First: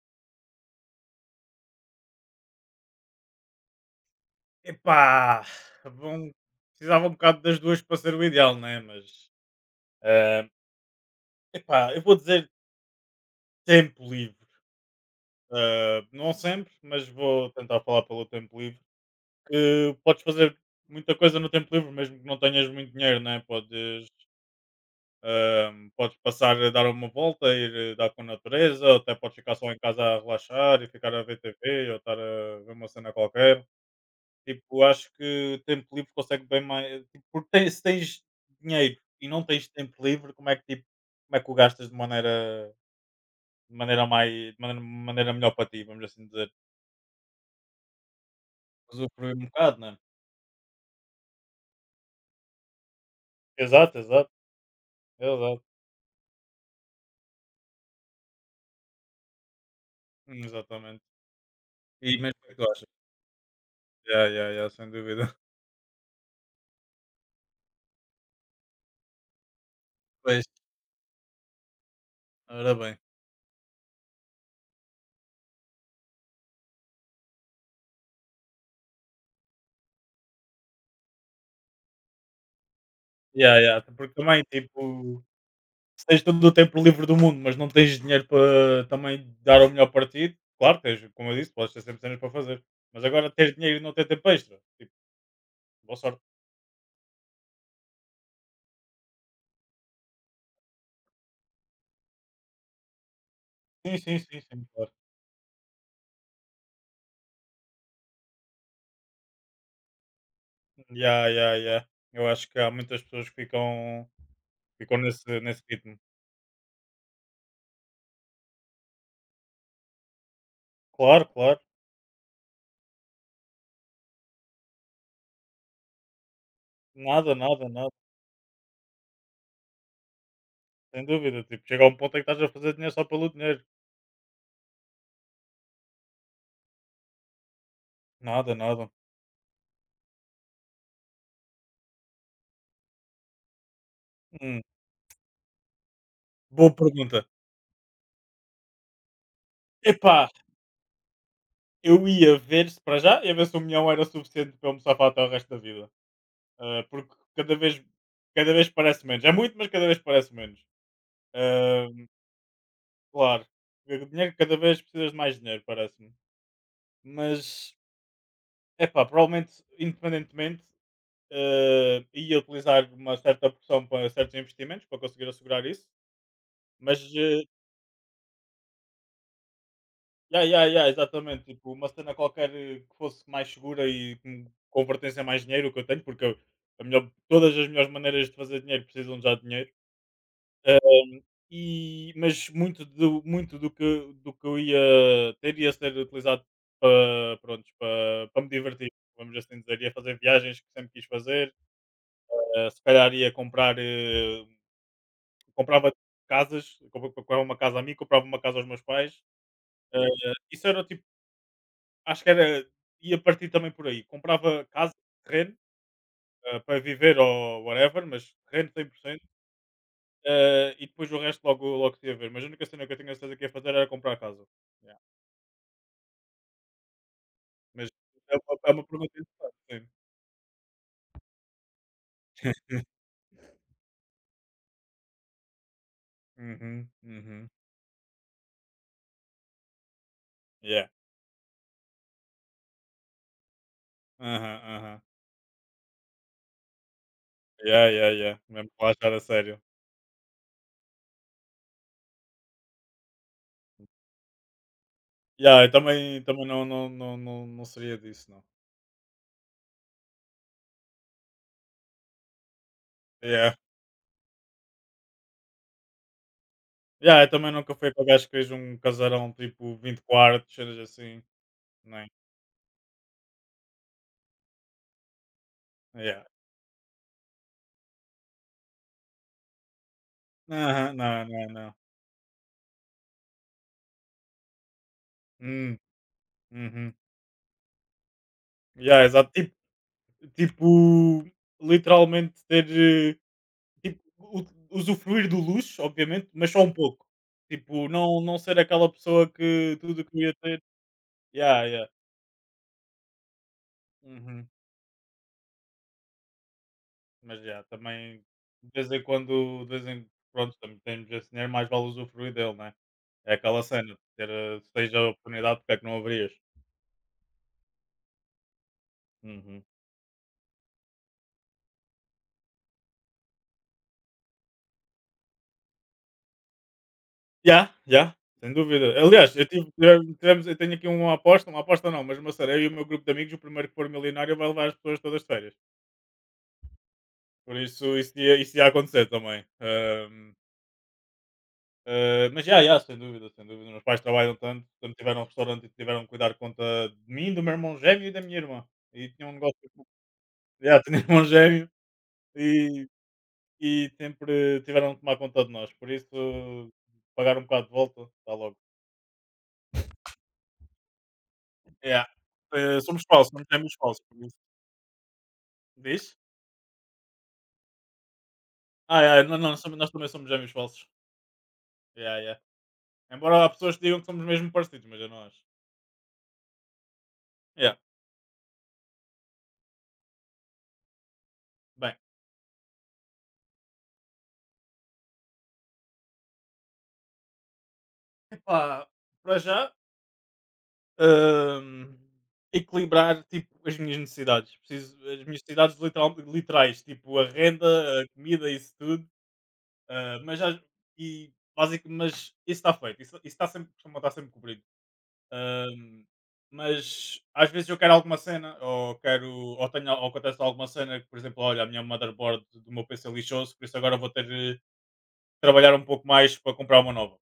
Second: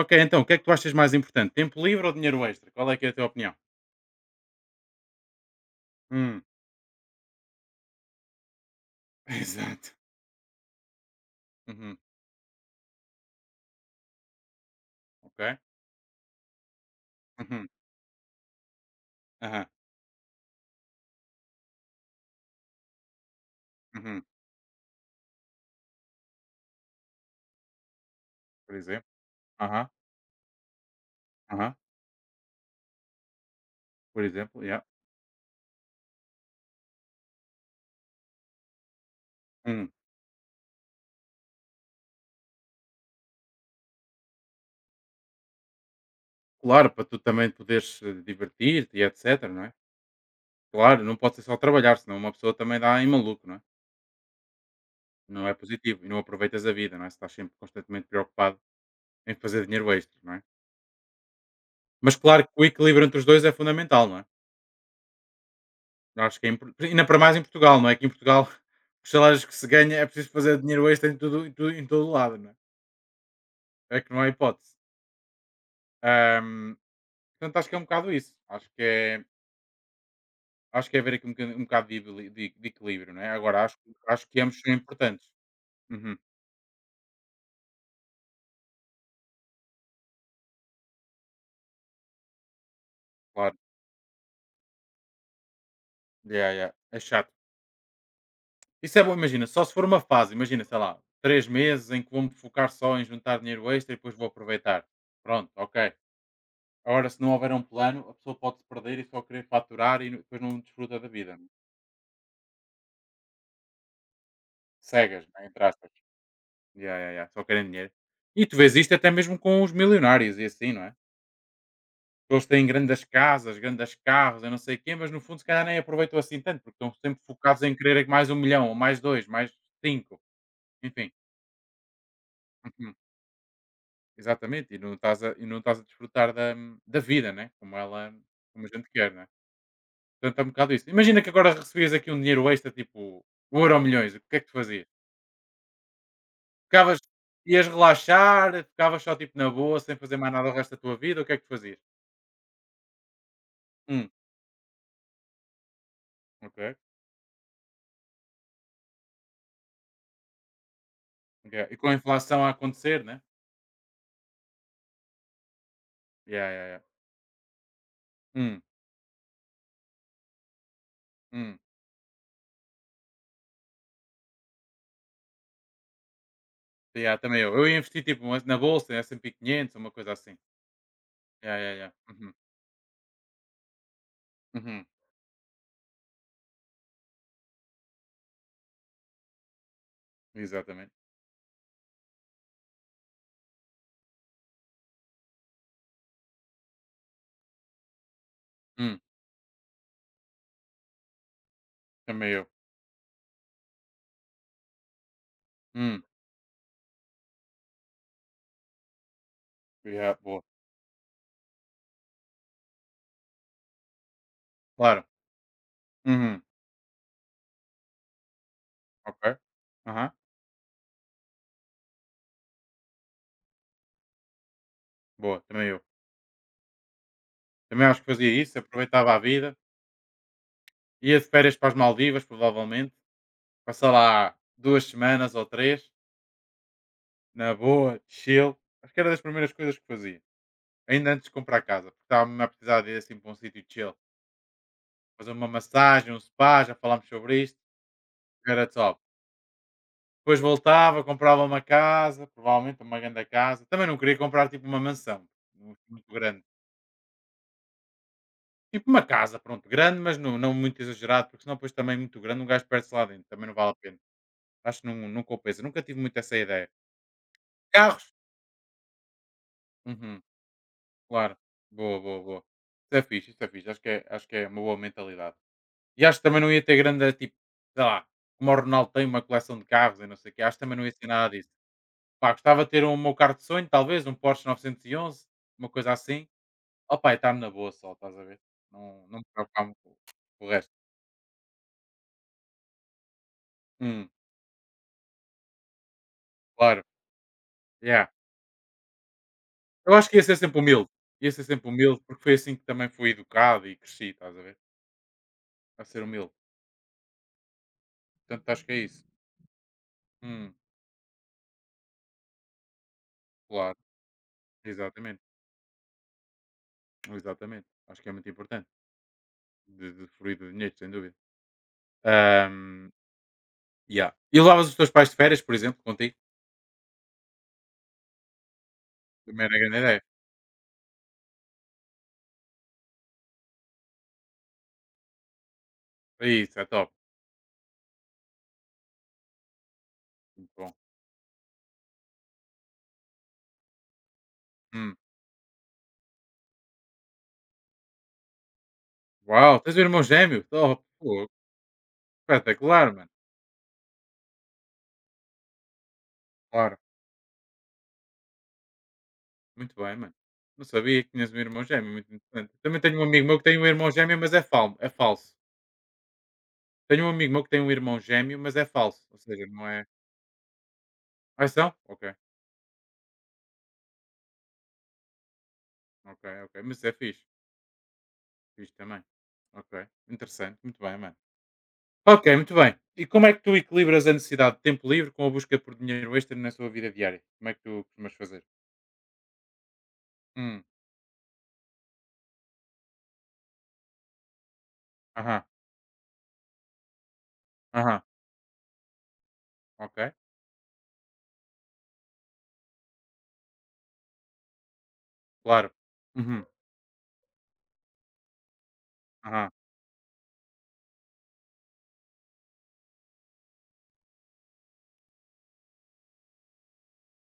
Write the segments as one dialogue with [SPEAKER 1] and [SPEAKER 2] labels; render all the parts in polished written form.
[SPEAKER 1] Ok, então, o que é que tu achas mais importante? Tempo livre ou dinheiro extra? Qual é que é a tua opinião?
[SPEAKER 2] Epá, vão
[SPEAKER 1] Hum,
[SPEAKER 2] precisava um bocado das duas para ser o ideal, né? Mas,
[SPEAKER 1] exato.
[SPEAKER 2] eh, epá,
[SPEAKER 1] Uhum,
[SPEAKER 2] eu vou dizer tempo livre.
[SPEAKER 1] ok.
[SPEAKER 2] Não sempre, mas vou
[SPEAKER 1] Uhum,
[SPEAKER 2] tentar falar pelo tempo livre.
[SPEAKER 1] aham,
[SPEAKER 2] Que podes fazer muita coisa no tempo livre, mesmo que não tenhas muito dinheiro, né? Podes,
[SPEAKER 1] uhum,
[SPEAKER 2] ehm, podes passar a dar uma volta, ir dar com a
[SPEAKER 1] por
[SPEAKER 2] natureza, ou
[SPEAKER 1] exemplo.
[SPEAKER 2] até podes ficar só em
[SPEAKER 1] Aham,
[SPEAKER 2] casa a relaxar e ficar a ver
[SPEAKER 1] aham,
[SPEAKER 2] TV ou estar a ver uma cena qualquer.
[SPEAKER 1] por exemplo,
[SPEAKER 2] Tipo,
[SPEAKER 1] yeah.
[SPEAKER 2] acho que o tempo livre consegue bem mais tipo, porque tem se tens dinheiro e não tens
[SPEAKER 1] Hum,
[SPEAKER 2] tempo livre, como é que tipo, como é que o gastas de maneira mais de maneira melhor para ti, vamos assim dizer.
[SPEAKER 1] claro, para tu também poderes divertir-te e
[SPEAKER 2] Usufruir um
[SPEAKER 1] etc, não é?
[SPEAKER 2] bocado, não é?
[SPEAKER 1] Claro, não pode ser só trabalhar, senão uma pessoa também dá em maluco, não é?
[SPEAKER 2] Exato, exato,
[SPEAKER 1] Não é
[SPEAKER 2] exato.
[SPEAKER 1] positivo e não aproveitas a vida, não é? Se estás sempre constantemente preocupado em fazer dinheiro extra, não é?
[SPEAKER 2] Exatamente.
[SPEAKER 1] Mas
[SPEAKER 2] E mas o
[SPEAKER 1] claro
[SPEAKER 2] que é
[SPEAKER 1] que
[SPEAKER 2] que
[SPEAKER 1] o
[SPEAKER 2] tu achas?
[SPEAKER 1] equilíbrio entre os dois é fundamental, não é?
[SPEAKER 2] Ya, ya, ya, sem dúvida.
[SPEAKER 1] Acho que é impor ainda para mais em Portugal, não é? Que em Portugal os salários que se ganha é preciso
[SPEAKER 2] Pois,
[SPEAKER 1] fazer dinheiro extra em tudo em todo lado, não é?
[SPEAKER 2] ora bem.
[SPEAKER 1] É que não há hipótese. Ahm, Portanto, acho que é um bocado isso. Acho que é haver aqui um bocadinho um bocado de ebili de equilíbrio, não é?
[SPEAKER 2] Ya,
[SPEAKER 1] Agora
[SPEAKER 2] ya,
[SPEAKER 1] acho
[SPEAKER 2] porque
[SPEAKER 1] acho que
[SPEAKER 2] também
[SPEAKER 1] ambos são
[SPEAKER 2] tipo
[SPEAKER 1] importantes.
[SPEAKER 2] se
[SPEAKER 1] Uhum,
[SPEAKER 2] tens todo o tempo livre do mundo, mas não tens dinheiro para também dar o melhor partido, claro, tens, como eu disse, podes ter sempre cenas para fazer. Mas agora ter
[SPEAKER 1] claro.
[SPEAKER 2] dinheiro e não ter tempo extra, tipo, boa sorte.
[SPEAKER 1] Yeah, yeah. É chato. Isso é bom, imagina, só se for uma fase, imagina, sei lá, 3 meses em que vou-me focar só em juntar dinheiro extra e
[SPEAKER 2] Sim,
[SPEAKER 1] depois
[SPEAKER 2] sim,
[SPEAKER 1] vou
[SPEAKER 2] sim, sim,
[SPEAKER 1] aproveitar.
[SPEAKER 2] claro.
[SPEAKER 1] Pronto, ok. Agora, se não houver um plano, a pessoa pode se perder e só querer faturar e depois não desfruta da
[SPEAKER 2] Yeah,
[SPEAKER 1] vida, né?
[SPEAKER 2] yeah, yeah. Eu acho que há muitas pessoas que ficam
[SPEAKER 1] Cegas,
[SPEAKER 2] nesse,
[SPEAKER 1] né?
[SPEAKER 2] nesse
[SPEAKER 1] Entre aspas.
[SPEAKER 2] ritmo.
[SPEAKER 1] Ya, ya, ya, só querem dinheiro. E tu vês isto até mesmo com os milionários e assim, não é?
[SPEAKER 2] Claro, claro.
[SPEAKER 1] Eles têm grandes casas, grandes carros, eu não sei o quê, mas no fundo se calhar nem aproveitam assim tanto, porque estão sempre
[SPEAKER 2] Nada,
[SPEAKER 1] focados
[SPEAKER 2] nada,
[SPEAKER 1] em
[SPEAKER 2] nada.
[SPEAKER 1] querer mais um milhão, ou mais dois, mais cinco,
[SPEAKER 2] Sem
[SPEAKER 1] enfim.
[SPEAKER 2] dúvida. Tipo, chega a um ponto em que estás a fazer
[SPEAKER 1] Uhum,
[SPEAKER 2] dinheiro só pelo dinheiro.
[SPEAKER 1] exatamente, e não estás a desfrutar da vida, né?
[SPEAKER 2] Nada,
[SPEAKER 1] Como a gente
[SPEAKER 2] nada.
[SPEAKER 1] quer, né? Portanto, é um bocado isso. Imagina que agora recebias aqui um dinheiro extra, tipo, o milhões, o que é que tu
[SPEAKER 2] Hum,
[SPEAKER 1] fazias?
[SPEAKER 2] Boa
[SPEAKER 1] Ficavas,
[SPEAKER 2] pergunta.
[SPEAKER 1] Ias relaxar, ficavas só tipo na boa, sem fazer
[SPEAKER 2] Epá,
[SPEAKER 1] mais nada o resto da tua vida, o que é que tu fazias?
[SPEAKER 2] eu ia ver se para já, ia ver se o milhão era
[SPEAKER 1] Hum,
[SPEAKER 2] suficiente para eu me safar até o resto da vida.
[SPEAKER 1] ok.
[SPEAKER 2] Ah, porque cada vez parece menos. É muito, mas cada vez parece menos.
[SPEAKER 1] Ok. E com
[SPEAKER 2] Ah,
[SPEAKER 1] a inflação a acontecer, né?
[SPEAKER 2] claro. O dinheiro, cada vez precisas de mais dinheiro, parece-me.
[SPEAKER 1] Yeah, yeah, yeah.
[SPEAKER 2] Mas,
[SPEAKER 1] Hum,
[SPEAKER 2] é pá, provavelmente, independentemente,
[SPEAKER 1] hum.
[SPEAKER 2] ia utilizar uma certa porção para certos investimentos para conseguir assegurar isso. Mas,
[SPEAKER 1] Yeah, também eu. Eu ia investir tipo na bolsa, em S&P 500, uma coisa assim.
[SPEAKER 2] ya, ya, ya, exatamente.
[SPEAKER 1] Yeah,
[SPEAKER 2] Tipo,
[SPEAKER 1] yeah,
[SPEAKER 2] uma
[SPEAKER 1] yeah.
[SPEAKER 2] cena
[SPEAKER 1] Uhum,
[SPEAKER 2] qualquer que fosse mais segura e com
[SPEAKER 1] uhum.
[SPEAKER 2] convertência a mais dinheiro, o que eu tenho, a melhor, todas as melhores maneiras de fazer dinheiro precisam já de dinheiro.
[SPEAKER 1] Exatamente.
[SPEAKER 2] Ahm, e, mas muito do que eu ia ter ia ser utilizado para me divertir,
[SPEAKER 1] Hum,
[SPEAKER 2] vamos assim dizer. Ia fazer viagens que sempre quis fazer.
[SPEAKER 1] também eu.
[SPEAKER 2] Ah, se calhar comprava
[SPEAKER 1] Hum,
[SPEAKER 2] casas, comprava uma casa a mim, comprava uma casa aos meus pais. Ah,
[SPEAKER 1] yeah, boa.
[SPEAKER 2] isso era tipo, acho que era, ia partir também por aí. Comprava casa,
[SPEAKER 1] Claro.
[SPEAKER 2] terreno,
[SPEAKER 1] Uhum,
[SPEAKER 2] para viver ou whatever, mas terreno cem por
[SPEAKER 1] ok.
[SPEAKER 2] cento
[SPEAKER 1] Aham,
[SPEAKER 2] E depois o resto logo, logo se ia ver. Mas a única cena que eu tenho a certeza que ia fazer era comprar a casa. Yeah.
[SPEAKER 1] boa, também eu. Também
[SPEAKER 2] Mas
[SPEAKER 1] acho que fazia isso,
[SPEAKER 2] é uma
[SPEAKER 1] aproveitava
[SPEAKER 2] pergunta
[SPEAKER 1] a vida.
[SPEAKER 2] interessante.
[SPEAKER 1] Ia de férias para as Maldivas,
[SPEAKER 2] Sim.
[SPEAKER 1] provavelmente. Passar lá 2 semanas ou 3
[SPEAKER 2] Uhum, uhum.
[SPEAKER 1] na boa, chill. Acho que era das primeiras coisas que fazia.
[SPEAKER 2] Yeah.
[SPEAKER 1] Ainda antes de comprar casa, porque estava-me a precisar de ir assim para um sítio chill.
[SPEAKER 2] Aham, aham.
[SPEAKER 1] Fazer uma massagem, um spa, já falámos sobre isto.
[SPEAKER 2] Yeah, yeah, yeah.
[SPEAKER 1] Era
[SPEAKER 2] Mesmo para
[SPEAKER 1] top.
[SPEAKER 2] achar a sério.
[SPEAKER 1] Depois voltava, comprava uma casa, provavelmente uma grande casa. Também não queria comprar tipo uma mansão,
[SPEAKER 2] Yeah, eu
[SPEAKER 1] muito muito
[SPEAKER 2] também,
[SPEAKER 1] grande.
[SPEAKER 2] também não, não, não, não, não seria disso, não.
[SPEAKER 1] Tipo uma casa, pronto, grande, mas não, não muito exagerado, porque senão depois também muito grande, um gajo perde-se lá dentro, também não
[SPEAKER 2] Yeah.
[SPEAKER 1] vale a pena. Acho que não, não compensa, nunca tive muito essa ideia.
[SPEAKER 2] Yeah, eu também nunca fui para o
[SPEAKER 1] Carros,
[SPEAKER 2] gajo que fez um casarão tipo vinte
[SPEAKER 1] uhum,
[SPEAKER 2] quartos, cenas assim.
[SPEAKER 1] claro. Boa,
[SPEAKER 2] Nem.
[SPEAKER 1] boa, boa. Isso é fixe, isso é fixe. Acho que é uma boa mentalidade. E acho que
[SPEAKER 2] Yeah.
[SPEAKER 1] também não ia ter grande, tipo, sei lá, como o Ronaldo tem uma coleção de carros e não sei o quê, acho que também não ia
[SPEAKER 2] Aham,
[SPEAKER 1] ser
[SPEAKER 2] não,
[SPEAKER 1] nada
[SPEAKER 2] não,
[SPEAKER 1] disso.
[SPEAKER 2] não.
[SPEAKER 1] Pá, gostava de ter um meu carro de sonho, talvez, um Porsche 911, uma
[SPEAKER 2] Hum,
[SPEAKER 1] coisa assim.
[SPEAKER 2] uhum.
[SPEAKER 1] Ó pá, está-me na boa só, estás a ver?
[SPEAKER 2] Yeah,
[SPEAKER 1] Não, não me
[SPEAKER 2] exato. Tipo,
[SPEAKER 1] preocupava muito com o
[SPEAKER 2] tipo,
[SPEAKER 1] resto.
[SPEAKER 2] literalmente ter. Tipo,
[SPEAKER 1] Hum,
[SPEAKER 2] u usufruir do luxo, obviamente, mas só um
[SPEAKER 1] claro.
[SPEAKER 2] pouco. Tipo,
[SPEAKER 1] Yeah.
[SPEAKER 2] não não ser aquela pessoa que
[SPEAKER 1] Eu
[SPEAKER 2] tudo
[SPEAKER 1] acho que ia
[SPEAKER 2] queria
[SPEAKER 1] ser sempre
[SPEAKER 2] ter.
[SPEAKER 1] humilde. Ia ser
[SPEAKER 2] Yeah,
[SPEAKER 1] sempre
[SPEAKER 2] yeah.
[SPEAKER 1] humilde, porque foi assim que também fui educado e cresci, estás a
[SPEAKER 2] Uhum.
[SPEAKER 1] ver? A ser humilde.
[SPEAKER 2] Mas yeah, também
[SPEAKER 1] Portanto, acho
[SPEAKER 2] de
[SPEAKER 1] que é
[SPEAKER 2] vez
[SPEAKER 1] isso.
[SPEAKER 2] em quando, de vez em
[SPEAKER 1] Hum,
[SPEAKER 2] pronto, também temos esse dinheiro, mais vale usufruir dele, né? É aquela
[SPEAKER 1] claro.
[SPEAKER 2] cena, ter, se tens a
[SPEAKER 1] Exatamente.
[SPEAKER 2] oportunidade, porque é que não haverias?
[SPEAKER 1] Exatamente. Acho que é muito importante.
[SPEAKER 2] Uhum.
[SPEAKER 1] De fluir do dinheiro, sem dúvida. Ahm, yeah. E levavas os teus pais de férias, por exemplo, contigo?
[SPEAKER 2] Já yeah, sem dúvida. Aliás,
[SPEAKER 1] Também
[SPEAKER 2] eu
[SPEAKER 1] era
[SPEAKER 2] tive
[SPEAKER 1] grande ideia.
[SPEAKER 2] tive tivemos eu tenho aqui uma aposta não, mas uma série eu e o meu grupo de amigos, o primeiro que for milionário vai levar as pessoas todas de férias.
[SPEAKER 1] Isso é top.
[SPEAKER 2] Por isso, isso ia acontecer também.
[SPEAKER 1] Muito bom.
[SPEAKER 2] Mas já, já, sem dúvida, sem dúvida. Meus pais trabalham tanto, tanto
[SPEAKER 1] Hum.
[SPEAKER 2] tiveram um restaurante e tiveram que cuidar de conta de mim, do meu irmão gêmeo e da minha irmã. E tinham um
[SPEAKER 1] Uau,
[SPEAKER 2] negócio,
[SPEAKER 1] tens um irmão gêmeo? Top.
[SPEAKER 2] já, tinha um irmão
[SPEAKER 1] Pô,
[SPEAKER 2] gêmeo e,
[SPEAKER 1] espetacular, mano.
[SPEAKER 2] e sempre tiveram que tomar conta de nós. Por isso,
[SPEAKER 1] Claro.
[SPEAKER 2] pagar um bocado de volta, está logo.
[SPEAKER 1] Muito bem, mano. Não sabia que tinhas um irmão gêmeo.
[SPEAKER 2] Yeah.
[SPEAKER 1] Muito interessante. Também tenho
[SPEAKER 2] Somos
[SPEAKER 1] um amigo
[SPEAKER 2] falsos,
[SPEAKER 1] meu que
[SPEAKER 2] somos
[SPEAKER 1] tem um
[SPEAKER 2] gêmeos
[SPEAKER 1] irmão
[SPEAKER 2] falsos.
[SPEAKER 1] gêmeo,
[SPEAKER 2] Por
[SPEAKER 1] mas
[SPEAKER 2] isso.
[SPEAKER 1] é, fal é falso.
[SPEAKER 2] Diz?
[SPEAKER 1] Tenho um amigo meu que tem um irmão gêmeo, mas é
[SPEAKER 2] Ah,
[SPEAKER 1] falso. Ou
[SPEAKER 2] yeah, não,
[SPEAKER 1] seja,
[SPEAKER 2] não,
[SPEAKER 1] não
[SPEAKER 2] somos-
[SPEAKER 1] é.
[SPEAKER 2] nós também somos gêmeos falsos.
[SPEAKER 1] Ah, são? Ok.
[SPEAKER 2] Yeah, yeah. Embora há pessoas que digam que somos mesmo parecidos, mas eu não acho.
[SPEAKER 1] Ok, ok. Mas é fixe.
[SPEAKER 2] Yeah.
[SPEAKER 1] Fixe também. Ok. Interessante. Muito bem, mano.
[SPEAKER 2] Bem,
[SPEAKER 1] Ok, muito bem. E como é que tu equilibras a necessidade de tempo livre com a busca por dinheiro extra na sua vida diária? Como é que tu costumas fazer?
[SPEAKER 2] epá, para já
[SPEAKER 1] Hum,
[SPEAKER 2] hum, equilibrar tipo, as minhas necessidades. Preciso, as minhas
[SPEAKER 1] aham,
[SPEAKER 2] necessidades literal, literais, tipo a
[SPEAKER 1] aham,
[SPEAKER 2] renda, a comida, isso tudo.
[SPEAKER 1] ok,
[SPEAKER 2] Ah, mas, já- e, basic, mas isso está feito, isso, está sempre, costuma estar sempre cobrido.
[SPEAKER 1] claro.
[SPEAKER 2] Hum,
[SPEAKER 1] Uhum,
[SPEAKER 2] mas às vezes eu quero alguma cena, ou quero,
[SPEAKER 1] aham,
[SPEAKER 2] ou tenho, ou acontece alguma cena que, por exemplo, olha, a minha motherboard do meu PC lixou-se, por isso agora vou ter de trabalhar um pouco mais para comprar uma nova.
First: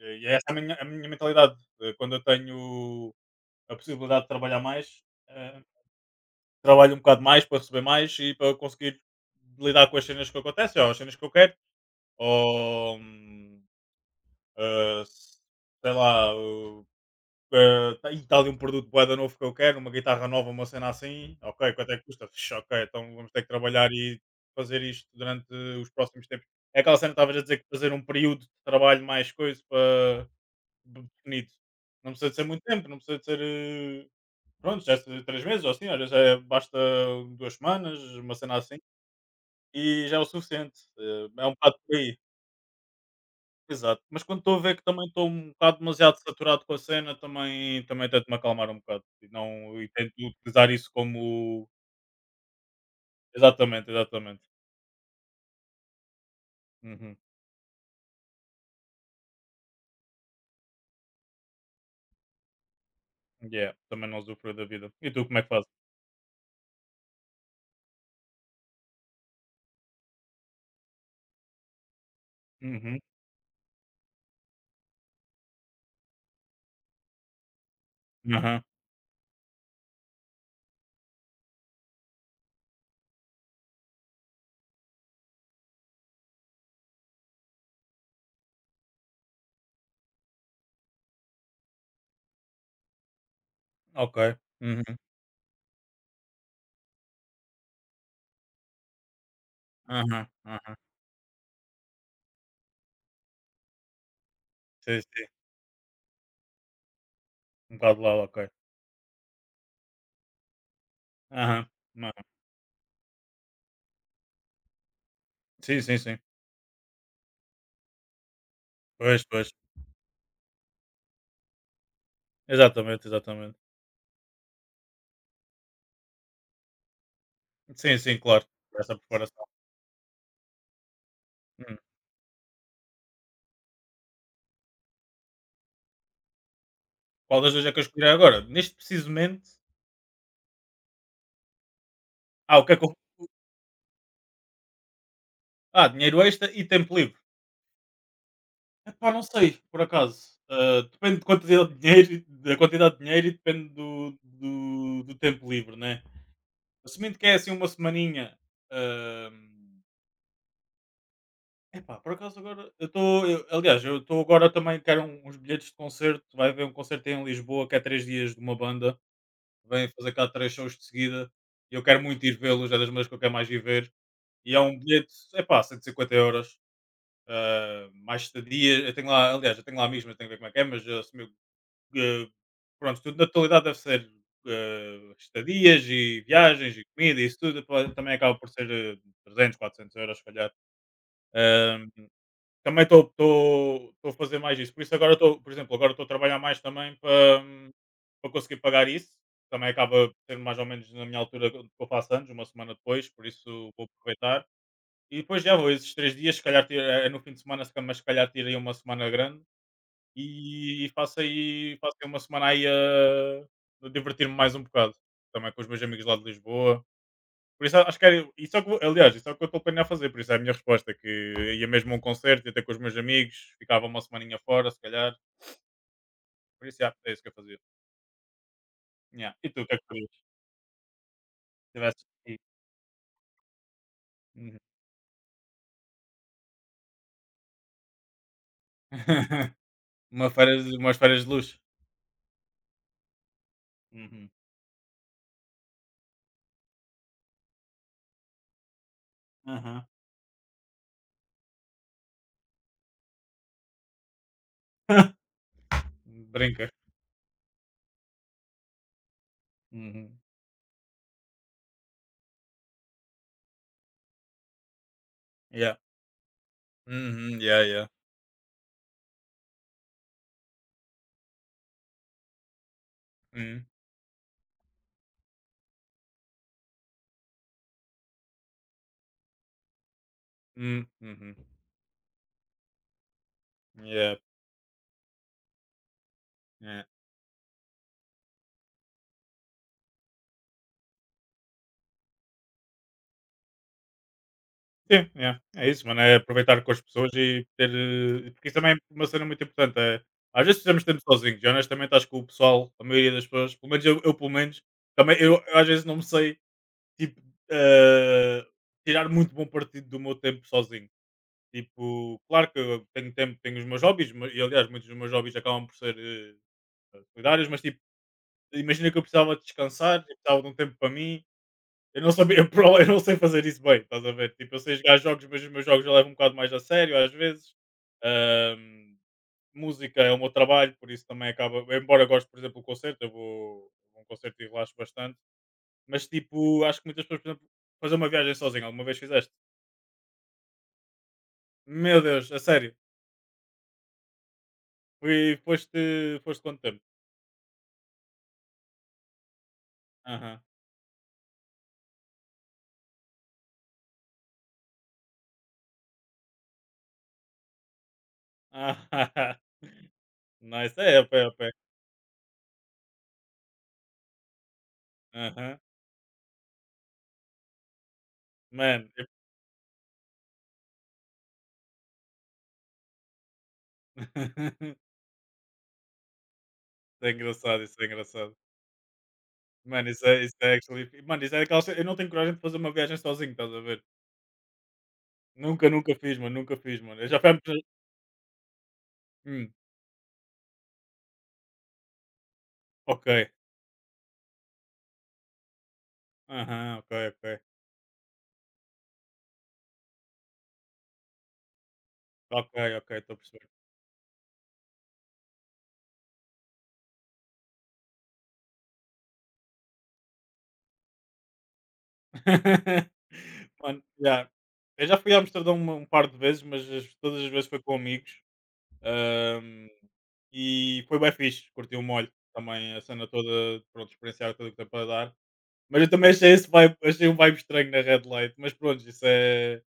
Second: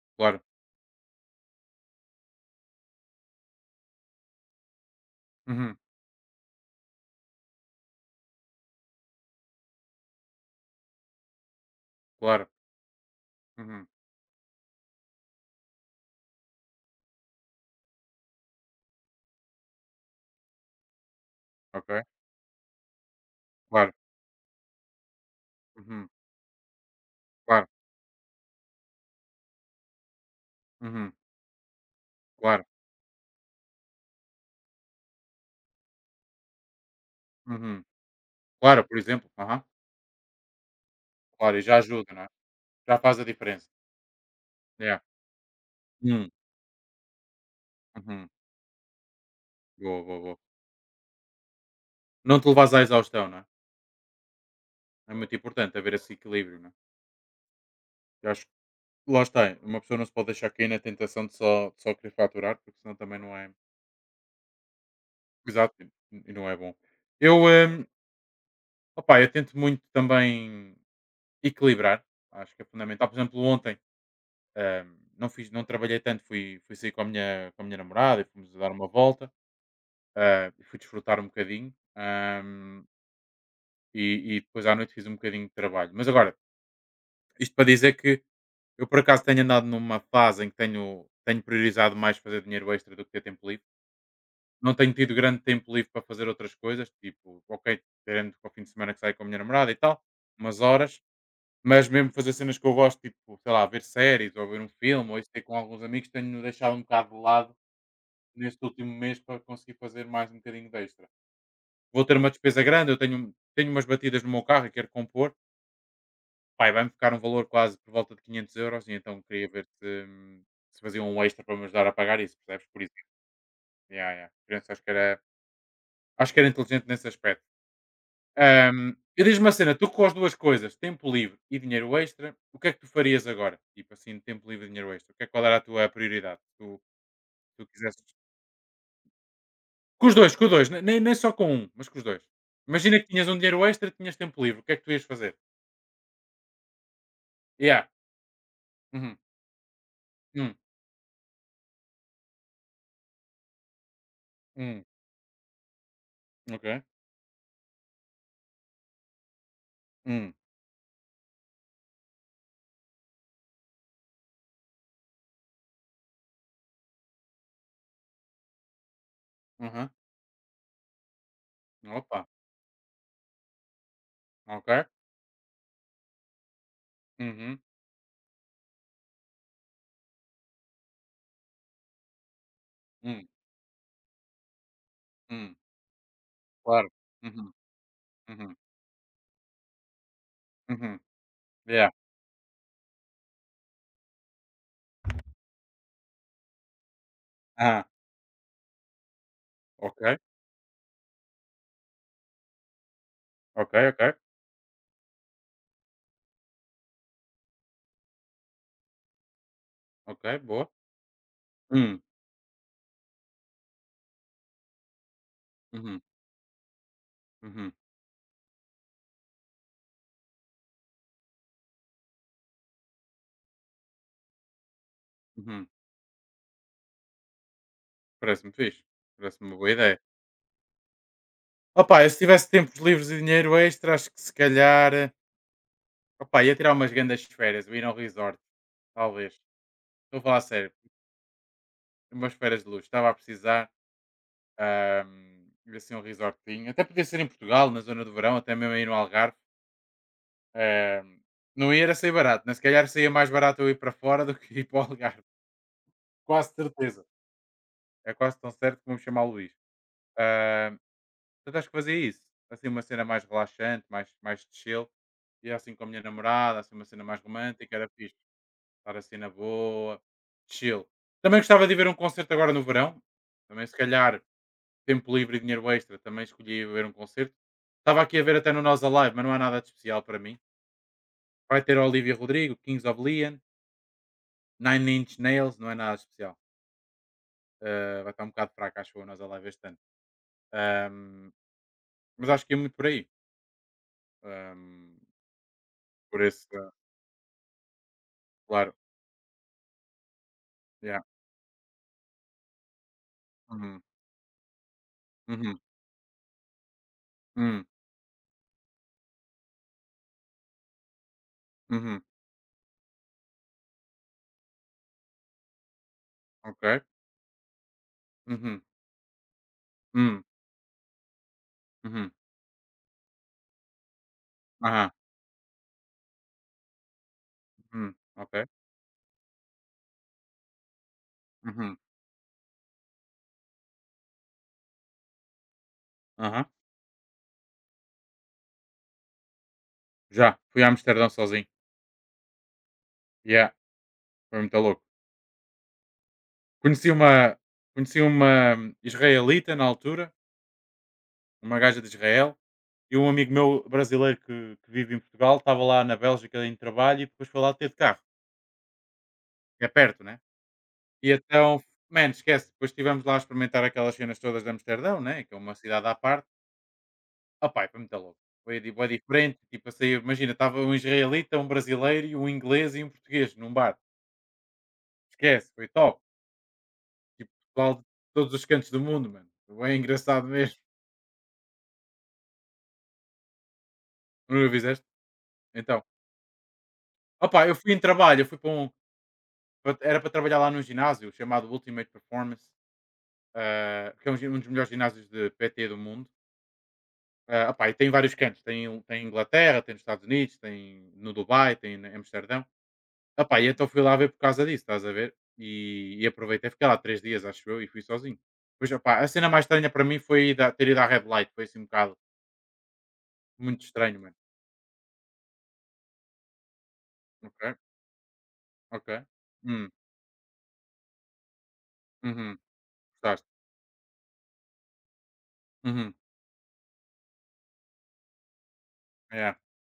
[SPEAKER 2] E
[SPEAKER 1] claro.
[SPEAKER 2] essa é a minha mentalidade. Quando eu tenho a possibilidade de trabalhar mais, eh,
[SPEAKER 1] Uhum,
[SPEAKER 2] trabalho um bocado mais para receber mais e para conseguir lidar com as cenas que acontecem, ou as cenas que eu quero,
[SPEAKER 1] claro.
[SPEAKER 2] ou
[SPEAKER 1] Uhum,
[SPEAKER 2] eh, s- sei lá, e está ali um produto bué da novo que eu quero, uma guitarra nova, uma cena assim, ok,
[SPEAKER 1] ok,
[SPEAKER 2] quanto é que custa? Fixe, ok, então vamos ter que trabalhar
[SPEAKER 1] claro.
[SPEAKER 2] e fazer isto durante os
[SPEAKER 1] Uhum,
[SPEAKER 2] próximos tempos. É aquela cena que estavas a dizer
[SPEAKER 1] claro.
[SPEAKER 2] que fazer um período de trabalho mais coisa para
[SPEAKER 1] Uhum,
[SPEAKER 2] definido. Não precisa de ser muito
[SPEAKER 1] claro.
[SPEAKER 2] tempo, não precisa de ser. Eh, Pronto, já se- 3 meses ou assim, olha, já é- basta duas
[SPEAKER 1] Uhum,
[SPEAKER 2] semanas, uma cena assim,
[SPEAKER 1] claro, por exemplo. Aham,
[SPEAKER 2] e já é o suficiente. É um
[SPEAKER 1] claro, e já
[SPEAKER 2] bocado por
[SPEAKER 1] ajuda,
[SPEAKER 2] aí.
[SPEAKER 1] não é? Já faz a diferença.
[SPEAKER 2] Exato. Mas quando estou a ver que
[SPEAKER 1] Yeah.
[SPEAKER 2] também estou um bocado demasiado
[SPEAKER 1] Hum,
[SPEAKER 2] saturado com a cena, também, também tento
[SPEAKER 1] uhum,
[SPEAKER 2] me acalmar um bocado. E, não, e
[SPEAKER 1] boa,
[SPEAKER 2] tento
[SPEAKER 1] boa, boa.
[SPEAKER 2] utilizar isso como.
[SPEAKER 1] Não te levas à exaustão, não é?
[SPEAKER 2] Exatamente, exatamente.
[SPEAKER 1] É muito importante haver esse equilíbrio, não é?
[SPEAKER 2] Uhum.
[SPEAKER 1] Eu acho. Lá está, uma pessoa não se pode deixar cair na tentação de só querer faturar, porque senão também não é.
[SPEAKER 2] Yeah, também não usufrui da vida. E tu como é que fazes?
[SPEAKER 1] Exato, e não é bom. Eu, hum, Opá, eu tento muito também equilibrar, acho que é
[SPEAKER 2] Uhum.
[SPEAKER 1] fundamental. Por exemplo, ontem não trabalhei tanto, fui sair com a minha namorada e fomos
[SPEAKER 2] Aham.
[SPEAKER 1] dar uma volta, e fui desfrutar um bocadinho, hum, e depois à noite fiz um bocadinho de trabalho. Mas agora, isto para dizer que eu por acaso tenho andado numa fase em que tenho priorizado mais fazer dinheiro extra do que ter tempo livre.
[SPEAKER 2] Ok.
[SPEAKER 1] Não
[SPEAKER 2] Uhum.
[SPEAKER 1] tenho tido grande tempo livre para fazer outras coisas, tipo, ok, tirando que o fim de semana que saio com a minha namorada e tal,
[SPEAKER 2] Aham.
[SPEAKER 1] umas
[SPEAKER 2] Aham.
[SPEAKER 1] horas, mas mesmo fazer cenas que eu gosto, tipo, sei lá, ver séries ou ver um
[SPEAKER 2] Sim,
[SPEAKER 1] filme ou
[SPEAKER 2] sim.
[SPEAKER 1] isso aí com alguns amigos, tenho deixado um bocado de lado
[SPEAKER 2] Um bocado lá, ok.
[SPEAKER 1] neste último mês para conseguir fazer mais um bocadinho de extra.
[SPEAKER 2] Aham.
[SPEAKER 1] Vou ter uma despesa grande, eu tenho umas batidas no meu carro e quero compor,
[SPEAKER 2] Sim, sim, sim.
[SPEAKER 1] pai, vai-me ficar um valor quase por volta de 500 € e então
[SPEAKER 2] Pois,
[SPEAKER 1] queria
[SPEAKER 2] pois.
[SPEAKER 1] ver se fazia um extra para me ajudar a pagar isso, percebes? Por exemplo,
[SPEAKER 2] Exatamente, exatamente.
[SPEAKER 1] yeah, yeah. Por isso, acho que era inteligente nesse aspecto.
[SPEAKER 2] Sim, sim, claro. Essa
[SPEAKER 1] E
[SPEAKER 2] preparação.
[SPEAKER 1] diz-me uma cena, tu com as duas coisas, tempo livre e
[SPEAKER 2] Hum.
[SPEAKER 1] dinheiro extra, o que é que tu farias agora? Tipo assim, tempo livre e dinheiro extra. O que é que qual era a tua prioridade? tu,
[SPEAKER 2] Qual das duas
[SPEAKER 1] tu
[SPEAKER 2] é que eu escolheria
[SPEAKER 1] quisesses.
[SPEAKER 2] agora? Neste preciso momento,
[SPEAKER 1] Com os dois, nem só com um, mas com os dois.
[SPEAKER 2] ah, o que é que eu
[SPEAKER 1] Imagina que tinhas um dinheiro extra e tinhas tempo livre. O que é que tu ias fazer?
[SPEAKER 2] ah, dinheiro extra e tempo livre.
[SPEAKER 1] Yeah.
[SPEAKER 2] Epá,
[SPEAKER 1] Uhum.
[SPEAKER 2] não sei, por acaso.
[SPEAKER 1] Hum.
[SPEAKER 2] Ah, depende de quantidade de dinheiro, e- da quantidade de dinheiro e depende do,
[SPEAKER 1] Hum.
[SPEAKER 2] do, do tempo livre, né?
[SPEAKER 1] Ok.
[SPEAKER 2] Assumindo que é assim uma semaninha. ahm,
[SPEAKER 1] Hum.
[SPEAKER 2] epá, por acaso agora. Eu estou. Aliás, eu estou agora também. Uns bilhetes de concerto. Vai haver um concerto aí em Lisboa que é 3 dias de uma banda. Vêm
[SPEAKER 1] Uhum.
[SPEAKER 2] fazer cá 3 shows de seguida e eu quero muito
[SPEAKER 1] Opa.
[SPEAKER 2] ir vê-los, é das maneiras que eu quero mais ir ver. E é
[SPEAKER 1] Ok.
[SPEAKER 2] um bilhete, é pá cento epá, 150€,
[SPEAKER 1] Uhum.
[SPEAKER 2] mais estadia. Eu tenho lá, aliás, eu tenho lá mesmo mas tenho que ver como é que é, mas assumiu, eh, pronto, tudo na
[SPEAKER 1] Hum.
[SPEAKER 2] totalidade deve ser,
[SPEAKER 1] Hum.
[SPEAKER 2] estadias e viagens e
[SPEAKER 1] Claro.
[SPEAKER 2] comida e isso
[SPEAKER 1] Uhum.
[SPEAKER 2] tudo, pá, também acaba por
[SPEAKER 1] Uhum.
[SPEAKER 2] ser, 300, 400 euros se
[SPEAKER 1] Uhum.
[SPEAKER 2] calhar.
[SPEAKER 1] Yeah.
[SPEAKER 2] Também estou a fazer mais isso. Por isso agora estou, por exemplo, agora estou a trabalhar mais também para
[SPEAKER 1] Ah.
[SPEAKER 2] para conseguir pagar isso. Também acaba por
[SPEAKER 1] Ok.
[SPEAKER 2] ser mais ou menos na minha altura que eu faço anos, uma semana depois, por isso
[SPEAKER 1] Ok,
[SPEAKER 2] vou
[SPEAKER 1] ok.
[SPEAKER 2] aproveitar. E depois já vou esses 3 dias, se calhar tiro, é é no fim de semana, se ca- mas se calhar tiro aí uma semana grande
[SPEAKER 1] Ok, boa.
[SPEAKER 2] e faço
[SPEAKER 1] Hum.
[SPEAKER 2] aí uma semana aí a divertir-me mais um bocado. Também com os meus
[SPEAKER 1] Uhum.
[SPEAKER 2] amigos lá de Lisboa. Por
[SPEAKER 1] Uhum.
[SPEAKER 2] isso acho que era, isso é o que, vou- aliás, isso é o que eu estou a planear fazer, por isso é a minha resposta, que ia mesmo a um concerto, ia ter com os meus amigos, ficava uma semaninha fora, se calhar,
[SPEAKER 1] Uhum.
[SPEAKER 2] por isso yeah, é isso que eu fazia.
[SPEAKER 1] Parece-me fixe.
[SPEAKER 2] Yeah. E
[SPEAKER 1] Parece-me uma
[SPEAKER 2] tu, o
[SPEAKER 1] boa
[SPEAKER 2] que é que
[SPEAKER 1] ideia.
[SPEAKER 2] farias? Se
[SPEAKER 1] Opa,
[SPEAKER 2] tivesses
[SPEAKER 1] eu se
[SPEAKER 2] aqui?
[SPEAKER 1] tivesse tempos livres e dinheiro extra, acho que se
[SPEAKER 2] Uhum.
[SPEAKER 1] calhar. Opa, ia tirar umas grandes férias, ou ir a um resort, talvez. Estou a
[SPEAKER 2] Uma
[SPEAKER 1] falar a
[SPEAKER 2] férias,
[SPEAKER 1] sério,
[SPEAKER 2] umas férias de luxo.
[SPEAKER 1] umas férias de luxo. Estava a precisar.
[SPEAKER 2] Uhum.
[SPEAKER 1] Ir assim a um resortinho. Até podia ser em Portugal, na zona do verão, até mesmo aí no Algarve.
[SPEAKER 2] Aham.
[SPEAKER 1] Ahm, não ia era sair barato, né? Se calhar saía mais barato eu ir para fora do que ir para o Algarve. Quase
[SPEAKER 2] Brinca.
[SPEAKER 1] certeza. É quase tão certo como me chamar o Luís.
[SPEAKER 2] Uhum.
[SPEAKER 1] Portanto, acho que fazer isso. Assim, uma cena mais relaxante, mais chill. E assim
[SPEAKER 2] Yeah.
[SPEAKER 1] com a minha namorada, assim, uma cena mais
[SPEAKER 2] Uhum. Yeah,
[SPEAKER 1] romântica,
[SPEAKER 2] yeah.
[SPEAKER 1] era fixe. Estar assim na boa, chill. Também gostava de ir ver um concerto agora no verão. Também,
[SPEAKER 2] Uhum.
[SPEAKER 1] se calhar, tempo livre e dinheiro extra, também escolhi ver um concerto. Estava aqui a ver até no Nós Alive, mas não há nada de especial para mim.
[SPEAKER 2] Uhum. Uhum.
[SPEAKER 1] Vai ter Olivia Rodrigo, Kings of Leon,
[SPEAKER 2] Yeah.
[SPEAKER 1] Nine Inch Nails, não é nada de especial.
[SPEAKER 2] Yeah.
[SPEAKER 1] Vai estar um bocado fraco, acho eu, o Nós Alive este ano. Ahm, mas acho que é muito por aí. Ahm,
[SPEAKER 2] Sim, é, é isso, mano. É
[SPEAKER 1] por esse,
[SPEAKER 2] aproveitar
[SPEAKER 1] eh,
[SPEAKER 2] com as pessoas e ter. Porque isso também
[SPEAKER 1] Claro.
[SPEAKER 2] é uma cena muito importante. É, às vezes precisamos de
[SPEAKER 1] Yeah.
[SPEAKER 2] tempo sozinhos. E honestamente acho que o pessoal, a maioria das pessoas, pelo
[SPEAKER 1] Mhm.
[SPEAKER 2] menos eu pelo menos, também eu
[SPEAKER 1] Mhm.
[SPEAKER 2] às vezes não me sei tipo,
[SPEAKER 1] Mhm.
[SPEAKER 2] eh, tirar muito bom partido do meu tempo sozinho.
[SPEAKER 1] Mhm.
[SPEAKER 2] Tipo, claro que eu tenho tempo, tenho os meus hobbies, mas- e aliás, muitos dos meus hobbies acabam por ser
[SPEAKER 1] Ok.
[SPEAKER 2] solidários, mas tipo,
[SPEAKER 1] Uhum.
[SPEAKER 2] imagina que eu precisava descansar, eu
[SPEAKER 1] Hum.
[SPEAKER 2] precisava de um tempo para mim, eu
[SPEAKER 1] Uhum.
[SPEAKER 2] não sabia, eu não sei fazer isso bem, estás a ver? Tipo, eu sei
[SPEAKER 1] Aham.
[SPEAKER 2] jogar jogos, mas os meus jogos eu levo um bocado mais a sério às vezes.
[SPEAKER 1] Uhum. Ok.
[SPEAKER 2] Ahm, Música é o meu trabalho, por isso também acaba.
[SPEAKER 1] Uhum.
[SPEAKER 2] Embora eu goste, por exemplo, do concerto, eu vou a um concerto e relaxo bastante. Mas
[SPEAKER 1] Aham.
[SPEAKER 2] tipo, acho que muitas pessoas, por exemplo, fazer uma viagem sozinho, alguma vez fizeste?
[SPEAKER 1] Já. Fui a Amsterdão sozinho.
[SPEAKER 2] Meu Deus, a sério.
[SPEAKER 1] Yeah. Foi muito louco.
[SPEAKER 2] Fui, foste, foste quanto tempo?
[SPEAKER 1] Conheci uma, conheci uma israelita na altura,
[SPEAKER 2] Aham.
[SPEAKER 1] uma gaja de Israel, e um amigo meu brasileiro que vive em Portugal estava lá na Bélgica em trabalho e depois foi lá ter de carro.
[SPEAKER 2] Ah,
[SPEAKER 1] É perto, né?
[SPEAKER 2] nice. É, a
[SPEAKER 1] E
[SPEAKER 2] pé, a
[SPEAKER 1] então,
[SPEAKER 2] pé.
[SPEAKER 1] man, esquece. Depois estivemos lá a experimentar aquelas cenas todas de Amsterdão, né? Que é uma
[SPEAKER 2] Aham.
[SPEAKER 1] cidade à parte. Opá, foi muito louco. Foi é di bué
[SPEAKER 2] Mano, eu-
[SPEAKER 1] diferente, tipo, assim imagina, estava um israelita, um brasileiro e um inglês e um português num bar. Esquece, foi top.
[SPEAKER 2] isso é
[SPEAKER 1] Tipo,
[SPEAKER 2] engraçado,
[SPEAKER 1] pessoal
[SPEAKER 2] isso
[SPEAKER 1] de
[SPEAKER 2] é
[SPEAKER 1] todos
[SPEAKER 2] engraçado.
[SPEAKER 1] os cantos do mundo, mano. Foi bem
[SPEAKER 2] Mano,
[SPEAKER 1] engraçado
[SPEAKER 2] isso é
[SPEAKER 1] mesmo.
[SPEAKER 2] actually. Mano, isso é daquelas. Eu não tenho coragem de fazer uma viagem sozinho, estás a ver?
[SPEAKER 1] Nunca fizeste?
[SPEAKER 2] Nunca,
[SPEAKER 1] Então.
[SPEAKER 2] nunca fiz, mano, nunca fiz, mano. Eu já
[SPEAKER 1] Opá, eu
[SPEAKER 2] fui.
[SPEAKER 1] fui em trabalho, eu fui para um
[SPEAKER 2] Hum,
[SPEAKER 1] pa- era para trabalhar lá num ginásio chamado Ultimate Performance,
[SPEAKER 2] ok.
[SPEAKER 1] que é um dos melhores ginásios de PT do mundo.
[SPEAKER 2] Aham, ok, ok.
[SPEAKER 1] Ah, opá, e tem vários cantos, tem em Inglaterra, tem nos Estados Unidos, tem no Dubai, tem em Amsterdão.
[SPEAKER 2] Ok, ok, estou a
[SPEAKER 1] Opá, e
[SPEAKER 2] perceber.
[SPEAKER 1] então fui lá ver por causa disso, estás a ver? E aproveitei, fiquei lá 3 dias, acho eu, e fui sozinho. Pois, opá, a cena mais estranha para mim foi ter ido à Red Light, foi assim um bocado muito
[SPEAKER 2] Mano,
[SPEAKER 1] estranho, mano.
[SPEAKER 2] já. Eu já fui a Amsterdão uma- um par de vezes, mas as- todas as vezes
[SPEAKER 1] Ok,
[SPEAKER 2] foi com amigos.
[SPEAKER 1] ok.
[SPEAKER 2] Ahm,
[SPEAKER 1] Hum,
[SPEAKER 2] e foi bem fixe, curti o molho
[SPEAKER 1] uhum,
[SPEAKER 2] também, a cena
[SPEAKER 1] gostaste.
[SPEAKER 2] toda, pronto, experienciar tudo o que tem para dar. Mas eu
[SPEAKER 1] Uhum,
[SPEAKER 2] também achei esse vibe, achei um vibe estranho na Red Light, mas pronto, isso
[SPEAKER 1] yeah,
[SPEAKER 2] é.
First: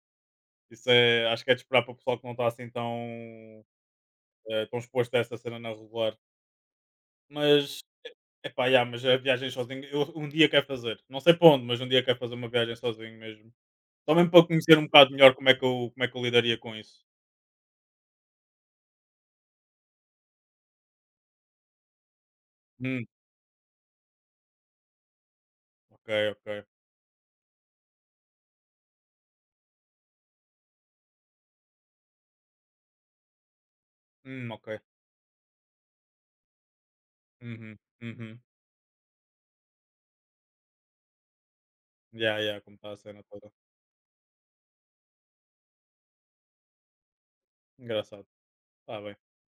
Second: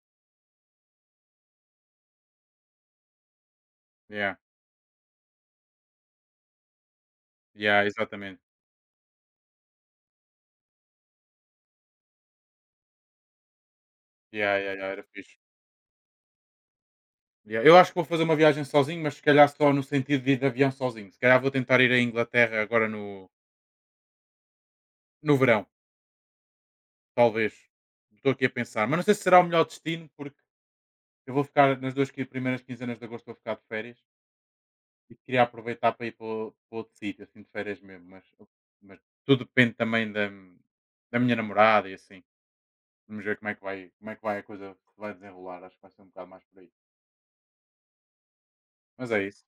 [SPEAKER 2] Isso é, acho que é de esperar para o pessoal que não está assim tão,
[SPEAKER 1] yeah,
[SPEAKER 2] tão exposto a essa cena na regular. Mas,
[SPEAKER 1] yeah, exatamente.
[SPEAKER 2] epá, yeah, mas a viagem sozinho, eu um dia quero fazer. Não sei para onde, mas um dia quero fazer uma viagem sozinho mesmo. Só mesmo para
[SPEAKER 1] Yeah, yeah,
[SPEAKER 2] conhecer
[SPEAKER 1] yeah,
[SPEAKER 2] um
[SPEAKER 1] era
[SPEAKER 2] bocado melhor
[SPEAKER 1] fixe.
[SPEAKER 2] como é que eu, como é que eu lidaria com isso.
[SPEAKER 1] Yeah, eu acho que vou fazer uma viagem sozinho, mas se calhar só no sentido de ir de avião sozinho. Se calhar vou tentar ir à Inglaterra agora
[SPEAKER 2] Hum,
[SPEAKER 1] no verão,
[SPEAKER 2] ok, ok.
[SPEAKER 1] talvez. Estou aqui a pensar. Mas não sei se será o melhor destino, porque eu vou ficar nas 2 qui primeiras quinzenas de agosto, vou ficar de férias
[SPEAKER 2] Ok.
[SPEAKER 1] e queria aproveitar para ir para outro sítio, assim, de
[SPEAKER 2] Uhum,
[SPEAKER 1] férias mesmo,
[SPEAKER 2] uhum.
[SPEAKER 1] mas tudo depende também da minha namorada e assim.
[SPEAKER 2] Yeah, yeah, como está a
[SPEAKER 1] Vamos
[SPEAKER 2] cena
[SPEAKER 1] ver como
[SPEAKER 2] toda.
[SPEAKER 1] é que vai como é que vai a coisa se vai desenrolar, acho que vai ser um bocado mais por aí.
[SPEAKER 2] Engraçado. Está
[SPEAKER 1] Mas
[SPEAKER 2] bem.
[SPEAKER 1] é isso.